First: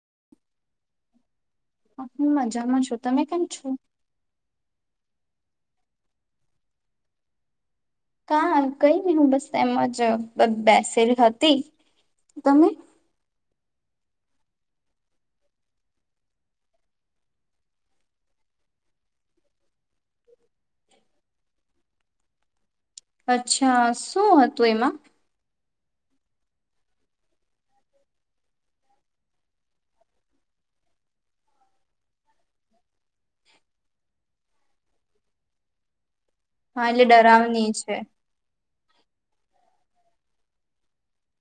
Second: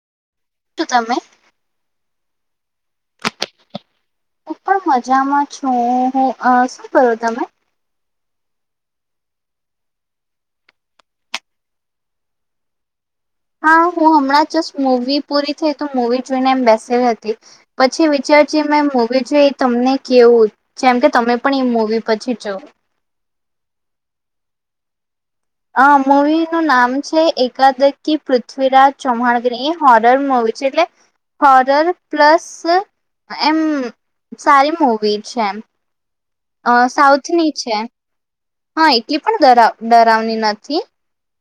[inaudible] શું તમે હું મજામાં છું તમે કેમ છો હુ પણ મજામાં છું હું અ શું કરો તમે કા કઈ નહી હું બસ એજ બ બેસેલ હતી તમે હા હું હમણાં જસ્ટ મવી પૂરી થઈ તો મૂવી જોઈને એમ બેસેલી હતી પછી વિચાર જે મેં મુૂવી જોઈ એ તમને કેવું જેમ કે તમે પણ એ મૂવી પછી જો અચ્છા શું હતું એમાં અ મવીનું નામ છે એકાદી પૃથ્વીરાજ ચૌહાણગરી એ હોરર મવી છે એટલે હોરર પ્લસ એમ સારી મુવી છે એમ અ હા એટલે સાઉથની ડરાવની છે હા એટલી પણ ડરા ડરાવની નથી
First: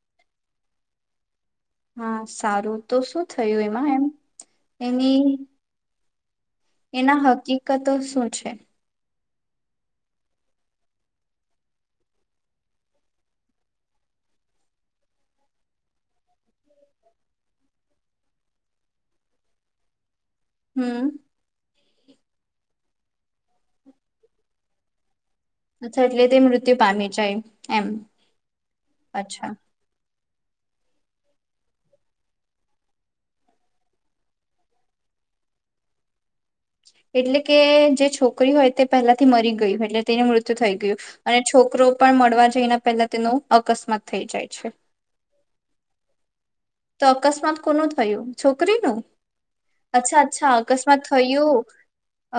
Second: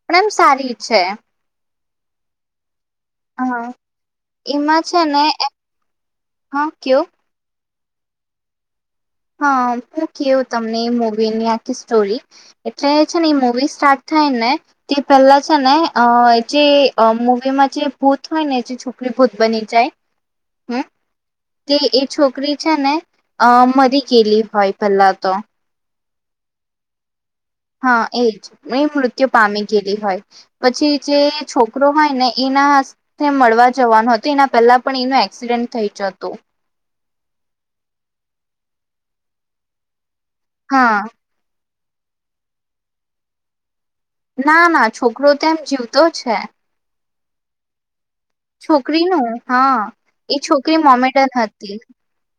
પણ એમ સારી છે હા સારું તો શું થયું હા એમાં એમ એમાં છે ને એની હા કયો એના હકીક કતો શું છે હ હું કેવું તમને એ મુવીની આખી સ્ટોરી એટલે છે ને એ મુવી સ્ટાર્ટ થાય ને તે પહેલા છે ને અ જે મૂવીમાં જે ભૂત હોય ને જે છોકરી ભૂત બની જાય હમ્મ હમ તે એ છોકરી છે ને અ મરી કેલી હોય પેલા તો અચ્છા એટલે તે મૃત્યુ પામી જાય એમ હા એજ એ મૃત્યુ અચ્છા પામી ગયેલી હોય પછી જે છોકરો હોય ને એના મળવા જવાનું હતું એના પહેલા પણ એનો એક્સિડેન્ટ થઈ જ હતો એટલે કે જે છોકરી હોય તે પહેલાથી મરી ગય એટલે તેનું મૃત્યુ થઈ હા ગયું અને છોકરો પણ મળવા જઈને પેલા તેનું અકસ્માત થઈ જાય ના છે ના છોકરો તો એમ જીવ તો છે તો અકસ્માત કોનો છોકરીનું હા અચ્છા એ અચ્છા છોકરી અકસ્માત મોમેડન થયું હતી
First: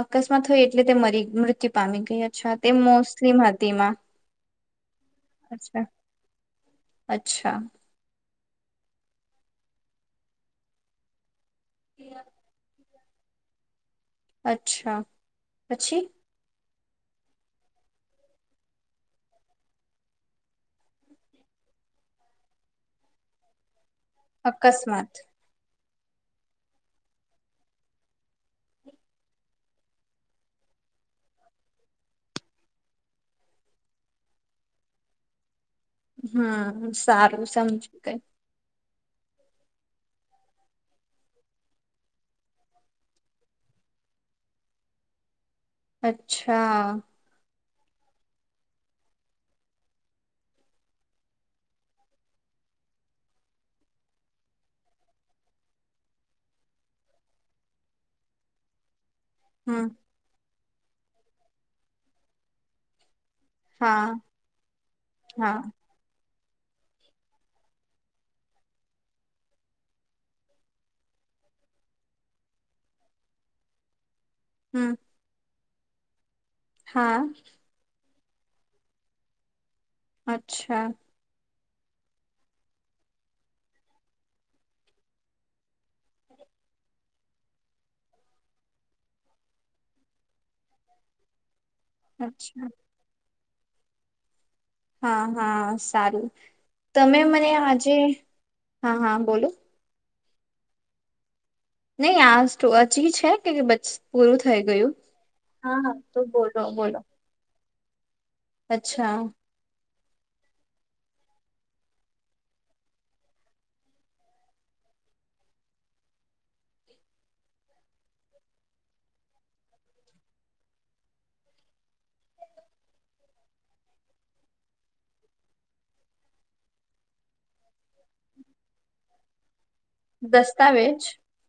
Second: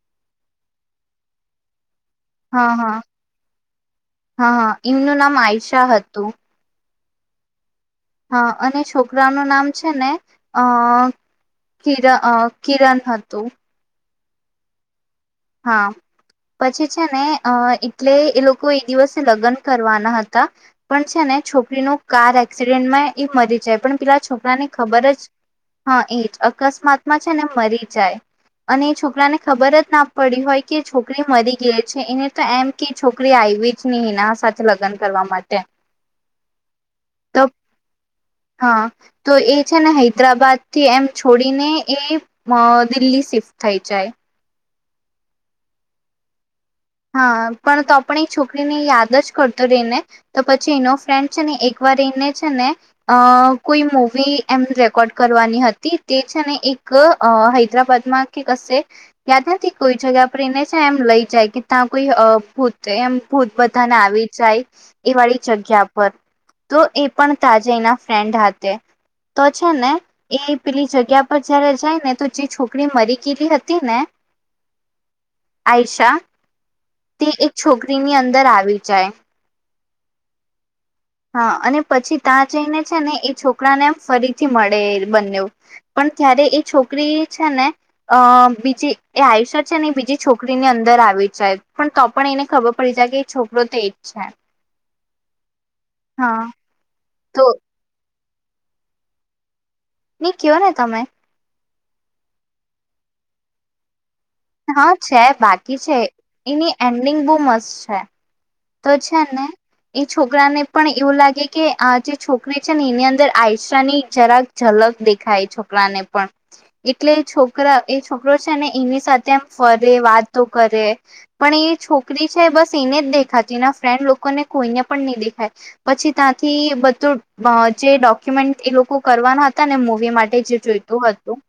અકસ્માત હોય એટલે તે મરી મૃત્યુ પામી ગઈ અચ્છા તે હા હા મુસ્લિમ હતી માં હા હા એમનું નામ અચ્છા આયશા હતું અચ્છા હા અને છોકરાનું નામ છે ને અ કીરા અ કીરણ હા તો અચ્છા પછી? પછી છે ને અ એટલે એ લોકો એ દિવસે લગ્ન કરવાના હતા પણ છે ને છોકરી ન કાર એક્સિડેન્ટમાં એ મરી જાય પણ. પેલા છોકરા ને ખબર અકસ્માત જ હા એ જ અકસ્માતમાં છે ને મરી જાય અને એ છોકરાને ખબર જ પડી હોય કે છોકરી મરી ગઈ છે એને તો એમ કે છોકરી આવી જ નહી એના સાથે લગ્ન કરવા માટે. હમ તો સારું સમજ કઈ. હા તો એ છે ને હૈદરાબાદ થી એમ છોડીને એ અ દિલ્હી શિફ્ટ થઈ જાય. અચ્છા. હા. પણ તો આપણે એ છોકરીને યાદ જ કરતો રહીને તો પછી એનો ફ્રેન્ડ છે ને એક વાર એને છે ને અ કોઈ મવી એમ રેકોર્ડ કરવાની હતી તે છે ને એક હૈદરાબાદમાં કે કશે યાદ નથી હમ કોઈ જગ્યા પર એને એમ લઈ જાય કે ત કોઈ અ પોતે એમ. ભૂત બધાને હા આવી જાય એ વાળી હા જગ્યા પર તો એ પણ તાજે એના ફ્રેન્ડ હતા તો છે ને એ પેલી જગ્યા પર જયારે જાય ને તો જે છોકરી મરી ગયલી હતી ને. હમ્મ. આયષા. તે એક છોકરીની અંદર અર આવી જાય. અચ્છા. હ અને પછી ત્યાં જઈને છે ને એ છોકરા ને એમ ફરીથી મળે બન્યું પણ ત્યારે એ છોકરી છે ને અ બીજી એ આયુષ્યત છે ને એ બીજી છોકરી ની અંદર આવી જાય. પણ તો પણ એને અચ્છા ખબર પડી જાય કે છોકરો તો ઈચ્છા. હા હા. સારું. તમે તો મને આજે હા હા બોલો. ની કયો ને તમે. નહી આજ તો અ ચીજ છે કે બ હા છે બાકી છે તો બોલો એની બોલો એન્ડિંગ બહ મસ્ત છે. છે. તો અચ્છા છે ને. એ છોકરાને પણ એવું લાગે કે આ જે છોકરી છે ને એની અંદર આયશ ની જરાક ઝલક દેખાય છોકરાને પણ એટલે છોકરા એ છોકરો છે ને એની સાથે એમ ફરે વાતો કરે પણ એ છોકરી છે બસ એને જ દેખે ખા ના ફ્રેન્ડ લોકોને કોઈને પણ નહી દેખાય પછી ત્યાંથી બધું જે ડોક્યુમેન્ટ એ લોકો કરવાના હતા. તને મૂવી માટે જ દસ્તાવેજ જોઈતું હતું.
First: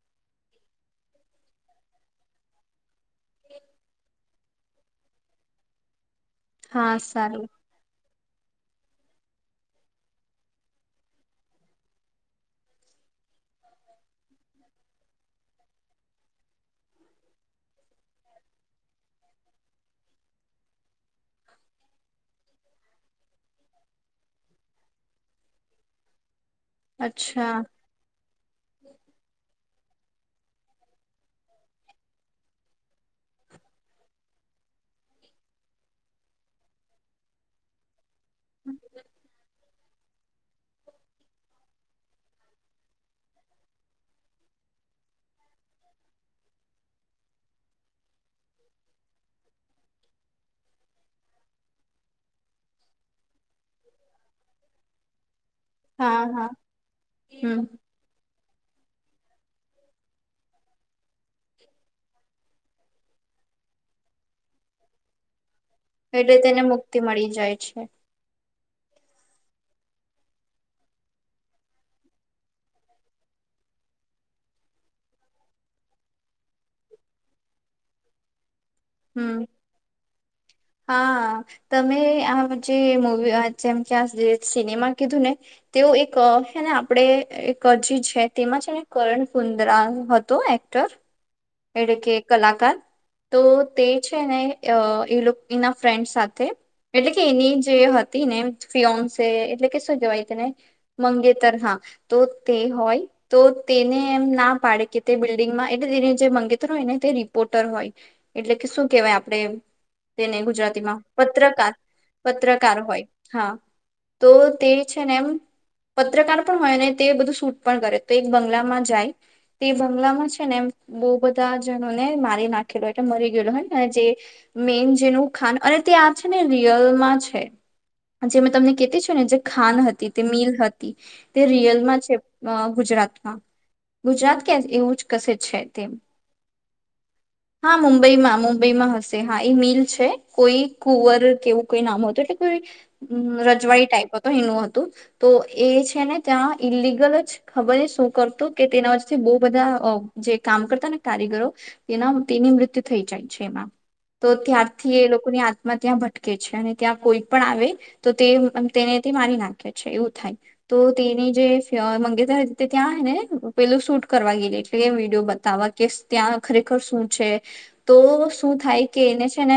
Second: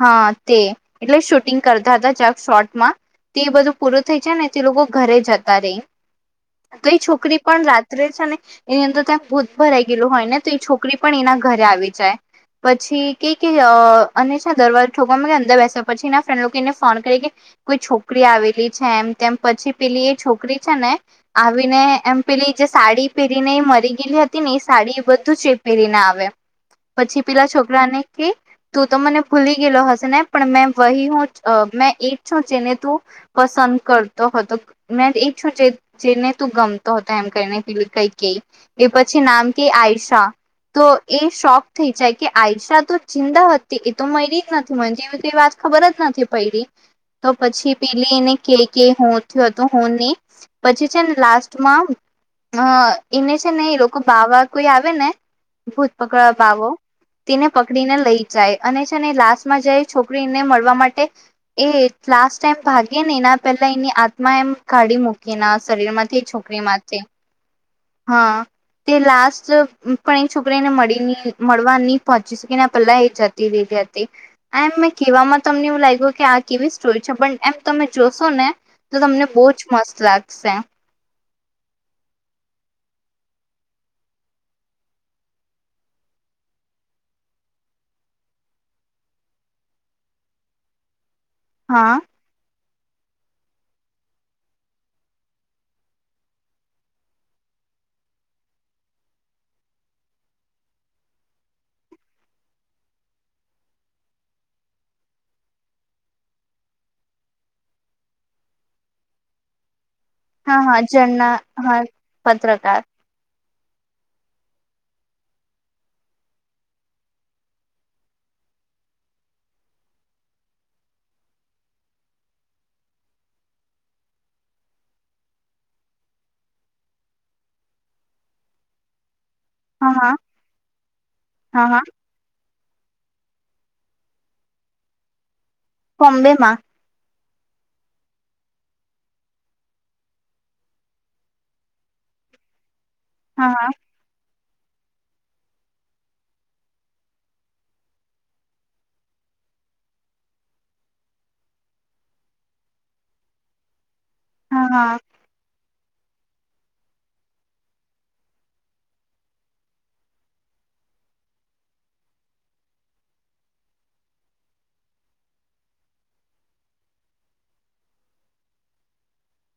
હા તે એટલે શૂટિંગ કરતા હતા જ શોર્ટમાં તે બધું પૂરું થઈ જાય ને તે લોકો ઘરે જતા રહી. તો હા એ છોકરી સારું પણ રાત્રે છે ને એની અંદર ત ભૂત ભરાઈ ગયેલું હોય ને તો એ છોકરી પણ એના ઘરે આવી જાય પછી કે કે અને છે દરવાજ ઠોકમાં અંદર બેસે પછી એના ફ્રેન્ડ લોકો એને ફોન કરી કે કોઈ છોકરી આવેલી છે એમ તેમ પછી પેલી એ છોકરી છે ને આવીને એમ પેલી જે સાડી પહેરીને એ મરી ગયેલી હતી ને એ સાડી એ બધું જ એ પહેરીને આવે. પછી પેલા અચ્છા છોકરા ને કે તું તો મને ભૂલી ગેલો હશે પણ મે વહી હું, મે એ છું જેને તું પસંદ કરતો હતો. મે એ છું જે જેને તું ગમતો હતો એમ કરીને પણ કઈક કે પછી નામ કે આયસ હા, તો એ શોખ થઈ જાય કે આઈશા તો જીદા હતી એતો મયરી જ નથી મન એવી એ વાત ખબર જ નથી પયઙી તો પછી પેલી એને કે, હું થતું, હું નહી. પછી છે ને, લાસ્ટમાં અ એને છે ને એ લોકો બાવા કોઈ આવે ને હા ભૂતપકડવા હા બાવો તેને હમ પકડી ને લઈ જાય અને છે ને લાસ્ટમાં જાય છોકરીને મળવા માટે એ લાસ્ટ ટાઈમ ભાગેને એના પહેલા એની આત્મા એમ કાઢી મૂકી કેનાશ. શરીરમાંથી, એટલે તેને છોકરીમાંથી, મુક્તિ મળી જાય છે હા. તે લાસ્ટ પણ એ છોકરીને મળી નહી, મળવા નહી પહોંચી શકી, એના પહેલા એ જતી રહેલી હતી. એમ મેં કહેવામાં તમને એવું લાગ્યું કે, આ કેવી સ્ટોરી છે પણ એમ તમે જોશો ને- તો, તમને બહુ જ મસ્ત સે. હા. હા, તમે આમ જે મુવી જેમ કે આ જે સિનેમા કીધું ને તેઓ એક છેને આપણે એક અજી છે તેમાં છે ને કરણ કુંદ્રા હતો એક્ટર. હા હેઙ કે કલાકાર? તો તે છે ને એના ફ્રેન્ડ સાથે એટલે કે, એની જે હતી ને ફિયોન્સે એટલે કે શું કેહેવાય તેને મંગેતર. હા, તો તે હોય તો તેને એમ ના પાડે કે તે બિલ્ડિંગમાં એટલે તે જે મંગેતર હોય ને તે રિપોર્ટર હોય. એટલે કે, શું કેહેવાય આપણે તેને હા હા ગુજરાતીમાં ઝરના પત્રકાર, હા પત્રકાર હોય. હા. તો તે છે ને એમ પત્રકાર પણ હોય, ને તે બધું શૂટ પણ કરે તો એક બંગલામાં જાય તે બંગલામાં છે ને એમ બહુ બધા જનોને મારી નાખેલા. એટલે, મરી ગયેલો હોય ને જે મેન જેનું ખાાન અને તે આ છે ને રિયલમાં છે. જે મેં તમને કેતી છું ને જે ખાન હા હા હતી. તે મિલ હતી તે હા હા રિયલમાં છે ગુજરાતમાં. ગુજરાત કે એવું જ કશે છે. તેમ કોમ્બેમાં. હા, મુંબઈમાં મુંબઈમાં હશે. હા, એ મિલ છે કોઈ કુવર કેવું કોઈ નામ હતું. એટલે, કોઈ હમ, હા રજવાડી ટાઈપ એનું હતું. તો એ છે ને, ત્યાં ઈલિગલ જ ખબર શું કરતો કે, તેના વથી બહુ બધા જે કામ કરતાને કારીગરો તેના, તેની મૃત્યુ થઈ જાય છે એમાં. તો હા હા ત્યારથી હા એ લોકોની ઞમે ત્યાં ભટકે છે અને ત્યાં કોઈ પણ આવે, તો તે તેને તે મારી નાખે છે એવું થાય, તો તેની જે મંગેતર તે ત્યાંને પેલું શૂટ કરવા ગયેલી, એટલે તે વિડીયો બ આવા કેસ ત્યાં ખરેખર શું છે? તો શું થાય કે એને છે ને,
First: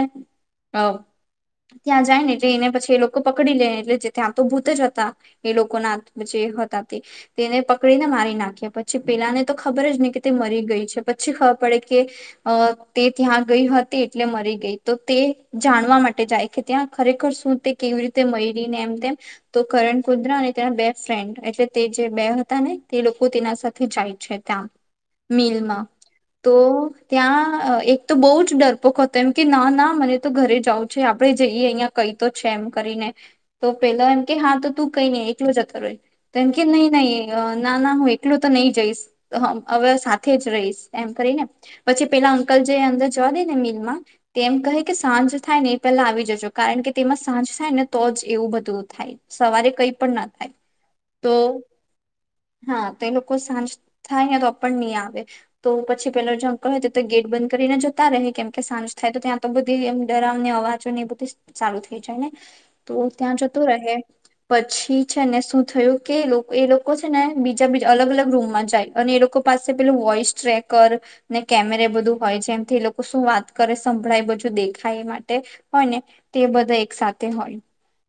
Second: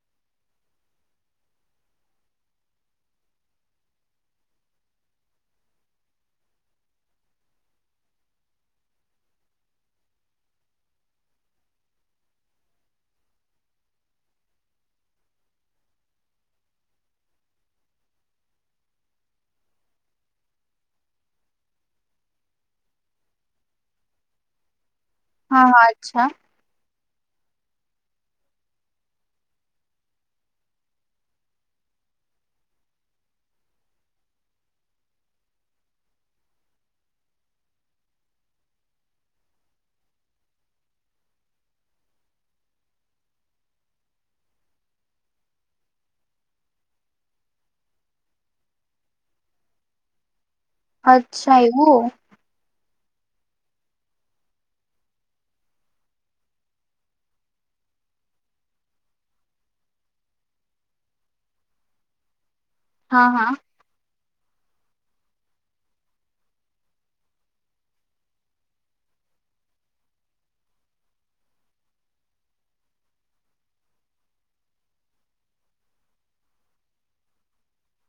ત્યાં જાથને એટલે એને પછી એ લોકો પકડી લેને એટલે, જે આમંતો ત્યાં ભૂત જ હતા એ લોકોના જે હતા તે તેને પકડીને મારી નાખ્યા પછી પેલાને તો ખબર જ ને કે તે મરી ગઈ છે. પછી ખબર પડે કે, તે ત્યાં ગઈ હતી એટલે મરી ગઈ તો તે જાણવા માટે જાય કે, ત્યાં ખરેખર શું તે કેવી રીતે મયરીને એમ તેમ, તો કરણ પુત્ર અને તેના બે ફ્રેન્ડ. એટલે તે જે બે હતા ને, તે લોકો તેના સાથે જાય છે ત્યાં. હા હા મિલમાં અચ્છા તો ત્યાં એક તો બહુ જ ડરપોક હતો. એમ કે ના, ના મને તો ઘરે જવું છે આપણે જઈએ અહિયાં કઈ તો છે એમ કરીને તો પેલા એમ કે હા, તો તું કઈ નહી એકલો જતો રહે. તો એમકે નહી, નહી ના, ના હું એકલો તો નહી જઈશ હવે સાથે જ રહીશ એમ કરી ને, પછી પેલા અંકલ જે અંદર જવા દે ને મિલમાં તે એમ કહે કે, સાંજ થાય ને એ પહેલા આવી જજો. કારણ કે, તેમાં સાંજ થાય ને, તો જ એવું બધું થાય સવારે કઈ પણ ના થાય. તો અચ્છા, એવું. હા, તો એ લોકો સાંજ થાયને તો પણ નહી આવે. તો પછી પેલા જો અંકલ હોય તો તો ગેટ બંધ કરીને જતા ર રહે કેમ કે સાંજ થાય તો ત્યાં તો બધી એમ ડરાવને અવાજો ને એ બધી સારુ થઈ જાય ને. તો હા ત્યાં હા જતોું રહે પછી છે ને શું થયું કે એ લોકો છે ને બીજા બીજા અલગ અલગ રૂમમાં જાય અને એ લોકો પાસે પેલું વોઈસ ટ્રેકર ને કેમેરે બધું હોય જેમથી એ લોકો શું વાત કરે સંભળાય બધું દેખાય માટે હોય ને તે બધા એક સાથેથે હોય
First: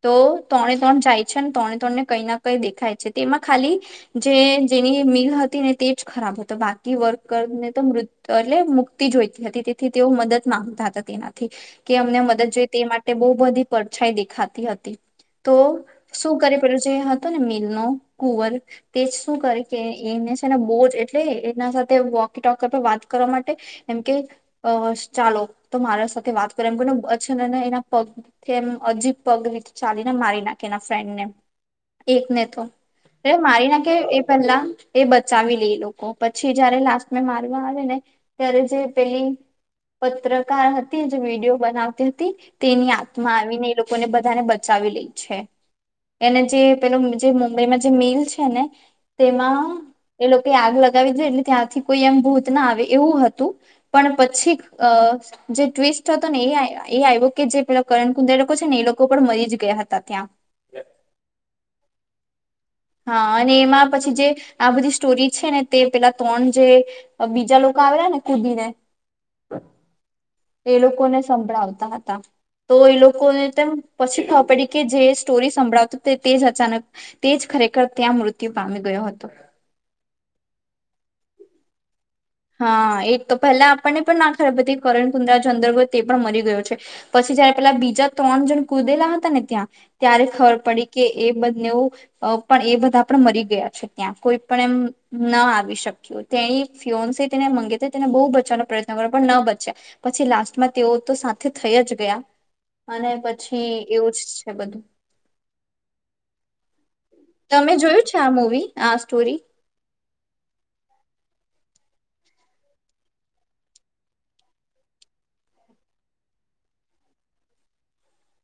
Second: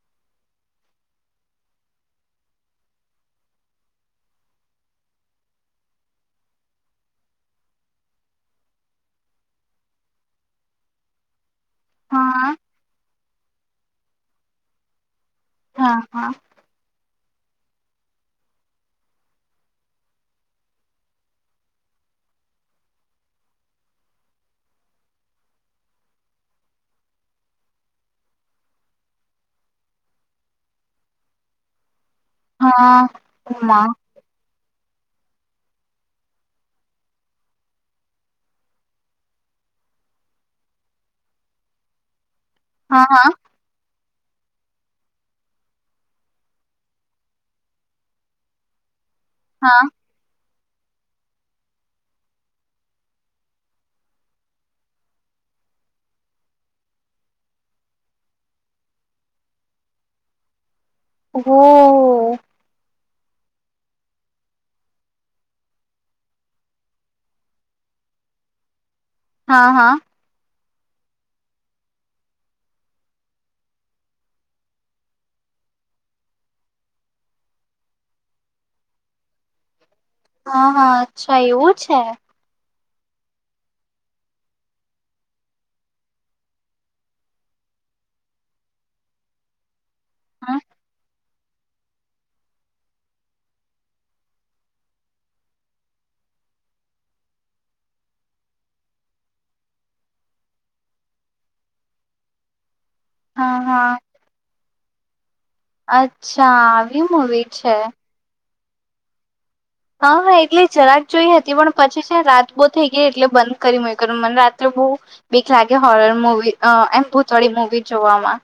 તો ત્રણે ત્રણ જાય છે ને ત્રણે ત્રણને કઈ કઈ દેખાય છે તેમાં ખાલી જે જેની મિલ હતી ને તે જ ખરાબ હતી. તો બાકી વર્કરને તો મૃત એટલે મુક્તિ જોઈતી હતી તેથી તેઓ મદદ માંગતા હતા તેનાથી. કે અમને મદદ હા જોઈએ તે માટે બઉુ બધી પરડછાઈ દેખાતી હતી. તો હા હા શું કરી પડ્યું છે. ને મિલ ન કુવર તેજ શું કરે કે એને છે ને બહ જ એ એના સાથે વોકે ટોક વાત કરવા માટે એમ કે ચાલો તો મારા સાથે વાત કર એમ કોને અછન એના પગ એમ અજીબ પગ રીતે ચાલીને મારી નાખે એના ફ્રેન્ડને એક ને તો હા એ મારી ના ઉમા કે એ પહેલ એ બચાવી લે લો. પછી જયારે લાસ્ટમાં મારવા આવે ને ત્યારે જે પેલી પત્રકાર હતી જે વિડીિયો બનાવતી હતી. તેની હા હા આત્મા આવીને એ લોકોને બધા બધા બચાવી લે છે એને જે પેલો જે મુંબઈમાં જે મિલ છે ને તેમાં હા એ લોકો આગ લગ લગાવી દ એટલે ત્યાંથી કોઈ એમ ભૂત ના આવે એવું હતું પણ પછી જે ટ્વિસ્ટ હતો ને એ આવ્યો કે જે પેલા કરણ કુંદ એ લોકો છે ને એ લોકો પણ મરી જ ગયા હતા ત્યાં હ. હા અને એમાં પછી જે આ બધી સ્ટોરી છે ને તે પેલા ત્રણ જે બીજા લોકો આવેલા ને કુદીીને હા હા એ લોકોને સંભળાવતા હતા તો એ લોકોને તેમ પછી ખબર પડી કે જે સ્ટોરી સંભળાવત તે જ અચાનક તેજ ખરેખર ત્યાં મૃત્યુ પામી ગયો હતો. હા હા અચ્છા એવું છે. હા એક તો પહેલા આપણને પણ ના ખરાબ પ હતી કરણ કુંદરા જો અંદરય તે પણ મરી ગયો છે પછી જયારે પેલા બીજા ત્રણ જણ કુદેલા હતા ને ત્યાં ત્યારે ખબર હમ, પડી કે એ બને પણ એ બધા પણ મરી ગયા છે ત્યાં કોઈ પણ એમ ન આવી શક્યું તે ફ તેને મંગી તેને બહુ બચવાનો પ્રયત્ન કર્યો પણ ન બચ્યા પછી લાસ્ટમાં તેઓ તો સાથે થઈ જ ગયા અને હા પછી હા એવું જ છે બધું અચ્છા તમે જોયું છે આ મવી? હા સ્ટોરી.. હા હા એટલે જરાક જોઈ હતી પણ પછી છે રાત બહુ થઈ ગઈ એટલે બંધ કરી કર મને રાત્રે બહુ બીક લાગે હોરર મુવી એમ ભૂતવાળી મુવી જોવામાં.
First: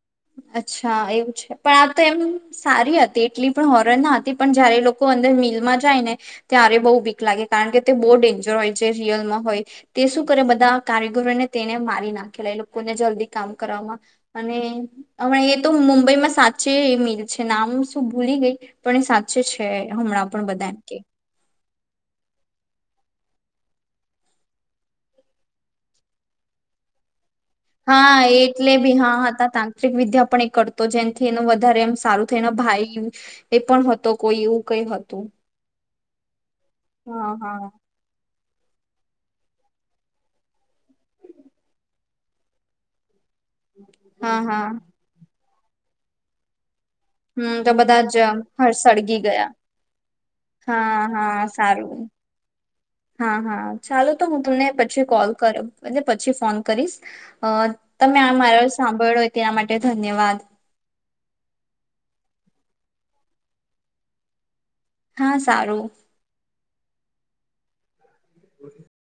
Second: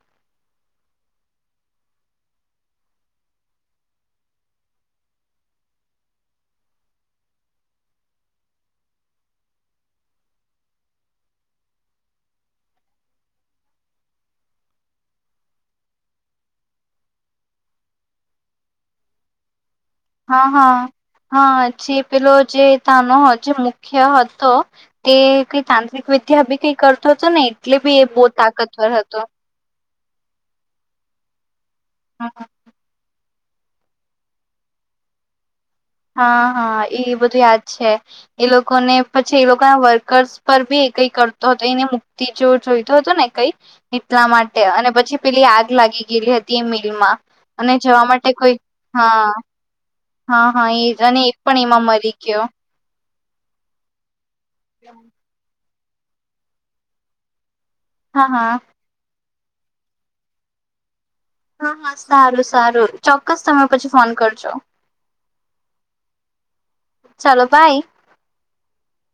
અચ્છા એવું છે પણ આ તો એમ સારી હતી એટલી પણ હોરર ના હતી પણ જયારે લોકો અંદર મિલમાં જાય ને ત્યારે બહુ વીક લાગે કારણ કે તે બહ ડેન્જર હોય જે રિયલમાં હોય તે શું કરે બધા કારીગરોને તેને મારી નાખેલા લોકોને જલ્દી કામ કરવામાં અને હ એ તો મુંબઈમાં સાચે મિલ છે નામ શું ભૂલી ગઈ પણ એ સાચે છે છે હમણાં પણ બધા એમ કે પછી પેલો જે તાનો જે મુખ્ય હતો તે કઈ તાંત્રિક વિદ્યા બી કઈ કરતો હતો એટલે બી એ બો તાકતવર હતો તાત્રિક વિદ્યા પણ એ કરતો જેમથી એનો ઘારે એમ સારું થઈને ભાઈ એ પણ હતો કોઈ એવું કઈ હતું હા હા એ બધું યાદ છે એ લોકોને પછી એ લોકો ના વર્કર્સ પર બી એ કઈ કરતો હતો એને મુક્તિ જોવ જોઈતો હતો ને કઈ એટલા હા માટે હા અને પછી પેલી આ લાગી ગયલી હતી એ એમાં હમ તો અને બધા જવા જ માટે કોઈ હળ સળગી હા ગયા હા હા એજ અને એ હા પણ એમાં સારું. મરી ગયો હા હા ચાલ તો હું તમને પછી કોલ કરુ અને પછી ફોન કરીશ અ તમે હા આ હા મારા સાંભળો તેના માટે ધન્યવાદ હા હા સારું સારું ચોક્કસ તમે પછી ફોન કરજો હા સારું ચાલો બાય [inaudible]